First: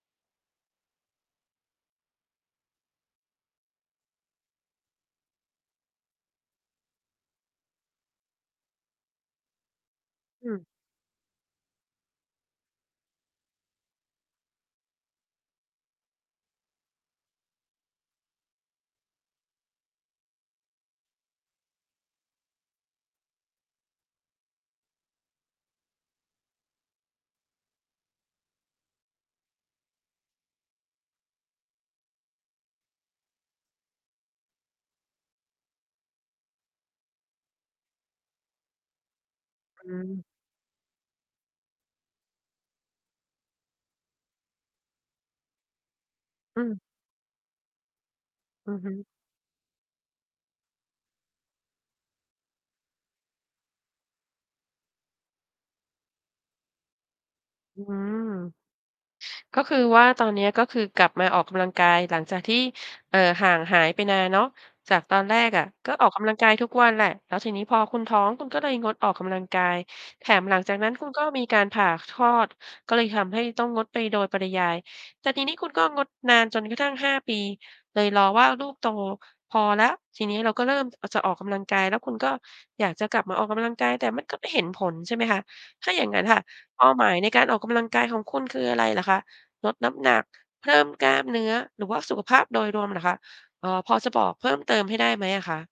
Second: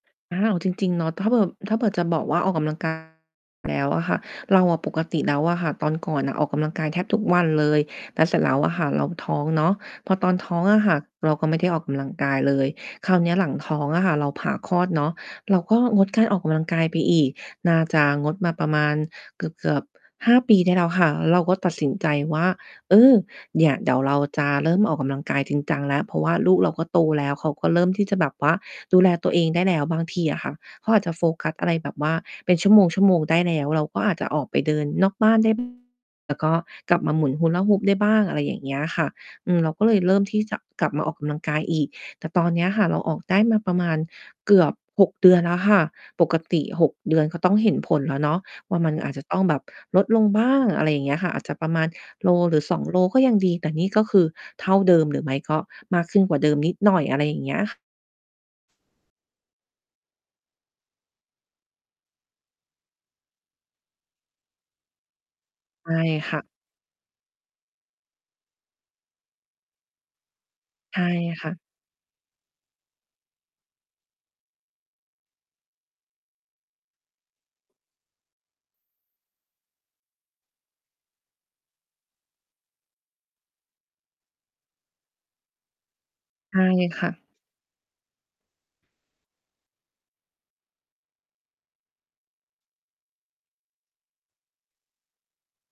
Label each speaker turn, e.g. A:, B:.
A: อ้าว จริง ๆ เนาะ ถ้าเผื่อ ถ้าเผื่อจะบอกว่า ออกกำลัง กาย แล้วอะค่ะ เราอะ ปกติแล้วอะค่ะ ตอนก่อนอะออกกำลังกายแทบทุกวันเลย แล้ว เสร็จแล้วอะค่ะเราท้องเนาะ พอตอน
B: อ
A: ท
B: ื
A: ้อ
B: ม
A: งอะค่ะเราก็ไม่ได้ออกกำลังกายเลย คราวเนี้ยหลังท้องอะค่ะเราผ่าคลอดเนาะ เราก็งดการออกกำลังกายไปอีก น่าจะงดมาประมาณเกือบ ๆ 5 ปีได้แล้วค่ะ เราก็ตัดสินใจว่า เออ เนี่ย เดี๋ยวเราจะเริ่มออกกำลังกายจริงจังแล้ว เพราะว่าลูกเราก็โตแล้ว เขาก็เริ่มที่จะแบบว่าดูแลตัวเองได้แล้ว บางทีอะค่ะเขาอาจจะโฟกัสอะไรแบบว่าเป็นชั่วโมง ๆ ได้แล้ว เราก็อาจจะออกไปเดินนอกบ้านได้ บ้าง แล้วก็กลับมาหมุน Hula hoop ได้บ้าง อะไรอย่างเงี้ยค่ะ อือ เราก
B: อ
A: ็เล
B: ื
A: ยเริ่
B: ม
A: มที่จะกลับมาออกกำลังกายอีก แต่ตอนเนี้ยค่ะ เราออกได้มาประมาณเกือบ 6 เดือนแล้วค่ะ ปกต
B: อื
A: ิ
B: ม
A: 6 เดือนก็ต้องเห็นผลแล้วเนาะ
B: อ
A: ว
B: ื
A: ่
B: อ
A: า
B: ฮ
A: มั
B: ึ
A: นอาจจะต้องแบบลดลงบ้าง อะไรอย่างเงี้ยค่ะ อาจจะประมาณโลหรือ 2 โลก็ยังดี แต่นี่ก็คือเท่าเดิม หรือไม่ก็มากขึ้นกว่าเดิมนิดหน่อย อะไรอย่างเงี้ย ค
B: อืม ก็คือว่า ตอนเนี้ย ก็คือกลับมาออกกำลังกาย หลังจากที่ เอ่อ ห่างหายไปนานเนาะ จากตอนแรกอะ
A: ใช
B: ก็
A: ่
B: ออกกำ
A: ค
B: ลั
A: ่
B: ง
A: ะ
B: กายทุกวันแหละ แล้วทีนี้พอคุณท้อง คุณก็เลยงดออกกำลังกาย แถมหลังจากนั้น
A: ใช่
B: คุณก็มี
A: ค่ะ
B: การผ่าคลอด ก็เลยทำให้ต้องงดไปโดยปริยาย แต่ทีนี้ คุณก็งดนานจนกระทั่ง 5 ปีเลย รอว่าลูกโตพอแล้ว ทีนี้ เราก็เริ่ม อ จะออกกำลังกายแล้ว คุณก็อยากจะกลับมาออกกำลังกาย แต่มันก็ไม่เห็นผล ใช่ไหมคะ? ถ้าอย่าง งั้น ค่ะ
A: ใช่
B: เป้า
A: ค
B: หม
A: ่
B: าย
A: ะ
B: ในการออกกำลังกายของคุณคือ อะไร เหรอคะ? ลด น้ำหนัก เพิ่มกล้าม เนื้อ หรือว่าสุขภาพโดยรวมเหรอคะ? เอ่อ พอจะ บอกเพิ่มเติม ให้ได้ไหมอะคะ?